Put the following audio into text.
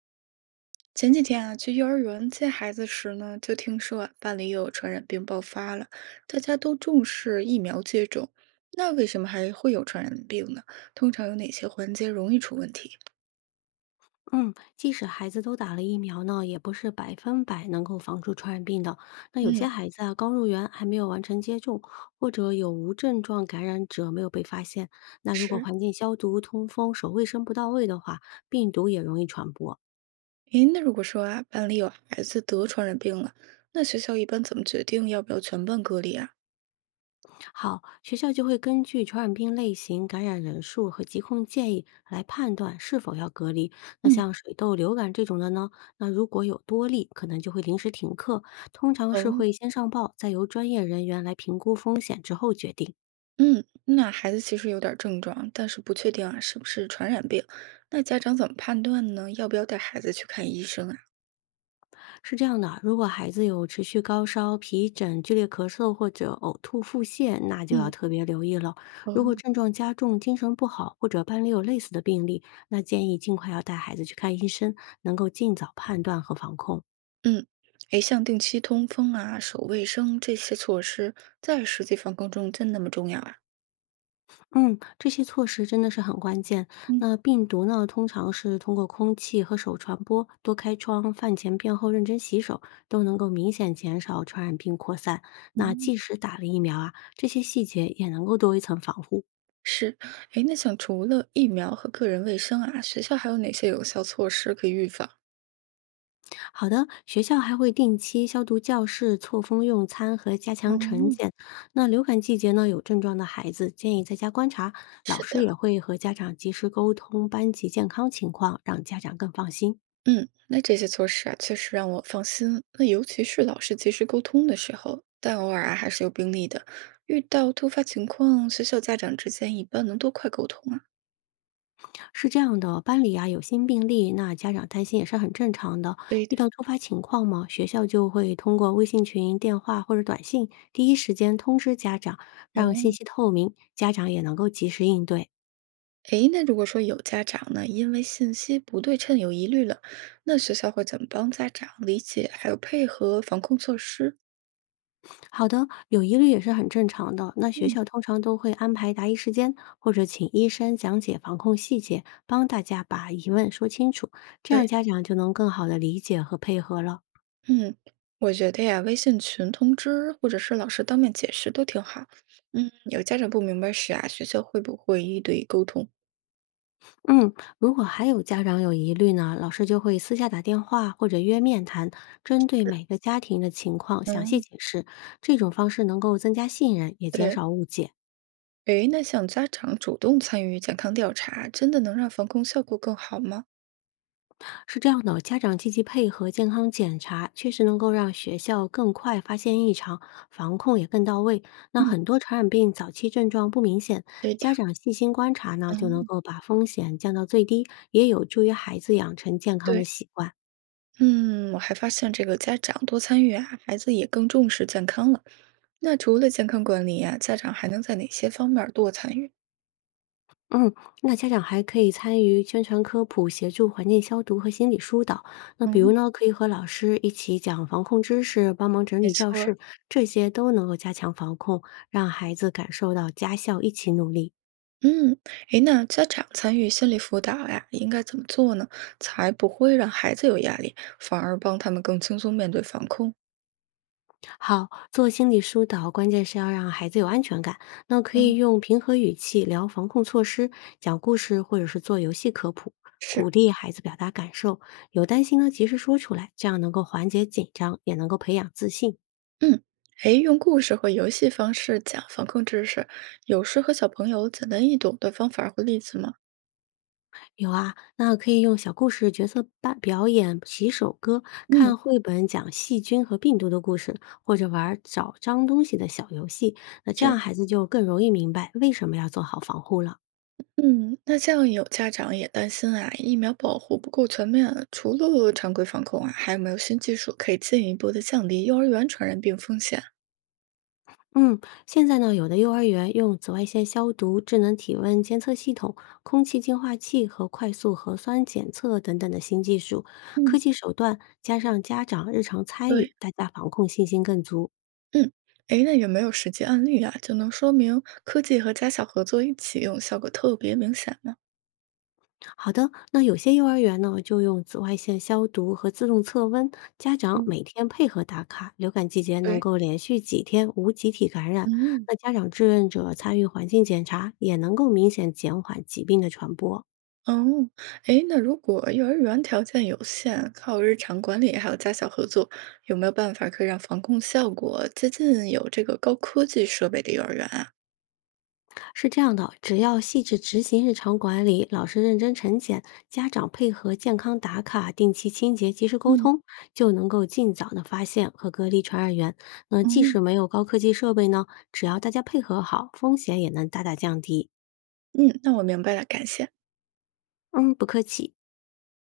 前几天啊，去幼儿园接孩子时呢，就听说啊，班里又有传染病爆发了，大家都重视疫苗接种，那为什么还会有传染病呢？通常有哪些环节容易出问题？嗯，即使孩子都打了疫苗呢，也不是百分百能够防住传染病的。那有些嗯，孩子啊，刚入园还没有完成接种，或者有无症状感染者没有被发现。那如果是，环境消毒、通风、手卫生不到位的话，病毒也容易传播。诶，那如果说啊，班里有孩子得传染病了，那学校一般怎么决定要不要全班隔离啊？好，学校就会根据传染病类型、感染人数和疾控建议来判断是否要隔离。那嗯，像水痘、流感这种的呢，那如果有多例，可能就会临时停课。通常是哦，会先上报，再由专业人员来评估风险之后决定。嗯，那孩子其实有点儿症状，但是不确定啊是不是传染病，那家长怎么判断呢？要不要带孩子去看医生啊？是这样的，如果孩子有持续高烧、皮疹、剧烈咳嗽或者呕吐、腹泻，那就要嗯，特别留意了。如果哦。症状加重、精神不好或者班里有类似的病例，那建议尽快要带孩子去看医生，能够尽早判断和防控。嗯，诶，像定期通风啊、手卫生这些措施，在实际防控中真那么重要啊？嗯，这些措施真的是很关键。嗯那病毒呢，通常是通过空气和手传播，多开窗、饭前便后认真洗手，都能够明显减少传染病扩散。那嗯，即使打了疫苗啊，这些细节也能够多一层防护。是，诶，那像除了疫苗和个人卫生啊，学校还有哪些有效措施可以预防？好的，学校还会定期消毒教室、错峰用餐和加强晨嗯检。那流感季节呢，有症状的孩子建议在家观察，老是师的，也会和家长及时沟通班级健康情况，让家长更放心。嗯，那这些措施啊，确实让我放心。那尤其是老师及时沟通的时候，但偶尔啊还是有病例的。遇到突发情况，学校家长之间一般能多快沟通啊？是这样的，班里啊有新病例，那家长担心也是很正常的。对遇的。到突发情况嘛，学校就会通过微信群、电话或者短信，第一时间通知家长，让信哦。息透明，家长也能够及时应对。诶，那如果说有家长呢，因为信息不对称有疑虑了，那学校会怎么帮家长理解，还有配合防控措施？好的，有疑虑也是很正常的。那学嗯，校通常都会安排答疑时间，或者请医生讲解防控细节，帮大家把疑问说清楚，这样对，家长就能更好的理解和配合了。嗯，我觉得呀，微信群通知或者是老师当面解释都挺好。嗯，有家长不明白时啊，学校会不会一对一沟通？嗯，如果还有家长有疑虑呢，老师就会私下打电话或者约面谈，针对每个家庭的情况详细嗯，解释。这种方式能够增加信任，也减对，少误解。诶，那像家长主动参与健康调查，真的能让防控效果更好吗？是这样的，家长积极配合健康检查，确实能够让学校更快发现异常，防控也更到位。那嗯，很多传染病早期症状不明显，对的，家长细心观察呢，就能嗯，够把风险降到最低，也有助于孩子养成健康的对。习惯。嗯，我还发现这个家长多参与啊，孩子也更重视健康了。那除了健康管理呀，家长还能在哪些方面儿多参与？嗯，那家长还可以参与宣传科普，协助环境消毒和心理疏导。那比如嗯，呢，可以和老师一起讲防控知识，帮忙整没理教错儿，室，这些都能够加强防控，让孩子感受到家校一起努力。嗯，诶，那家长参与心理辅导呀，应该怎么做呢？才不会让孩子有压力，反而帮他们更轻松面对防控？好，做心理疏导，关键是要让孩子有安全感。那可以嗯，用平和语气聊防控措施，讲故事或者是做游戏科普，鼓是，励孩子表达感受。有担心呢，及时说出来，这样能够缓解紧张，也能够培养自信。嗯，诶，用故事和游戏方式讲防控知识，有适合小朋友简单易懂的方法或例子吗？有啊，那可以用小故事、角色扮表演、洗手歌、嗯，看绘本讲细菌和病毒的故事，或者玩儿找脏东西的小游戏。那这样是。孩子就更容易明白为什么要做好防护了。嗯，那像有家长也担心啊，疫苗保护不够全面，除了常规防控啊，还有没有新技术可以进一步的降低幼儿园传染病风险？嗯，现在呢，有的幼儿园用紫外线消毒、智能体温监测系统、空气净化器和快速核酸检测等等的新技术，科嗯，技手段加上家长日常参对，与，大家防控信心更足。嗯，诶，那有没有实际案例啊，就能说明科技和家校合作一起用效果特别明显呢？好的，那有些幼儿园呢，就用紫外线消毒和自动测温，家长嗯每天配合打卡，流感季节能对，够连续几天无集体感染，嗯，那家长志愿者参与环境检查，也能够明显减缓疾病的传播。哦，诶，那如果幼儿园条件有限，靠日常管理还有家校合作，有没有办法可以让防控效果接近有这个高科技设备的幼儿园啊？是这样的，只要细致执行日常管理，老师认真晨检，家长配合健康打卡、定期清洁、及时沟嗯。通，就能够尽早的发现和隔离传染源。那即嗯使没有高科技设备呢，只要大家配合好，风险也能大大降低。嗯，那我明白了，感谢。嗯，不客气。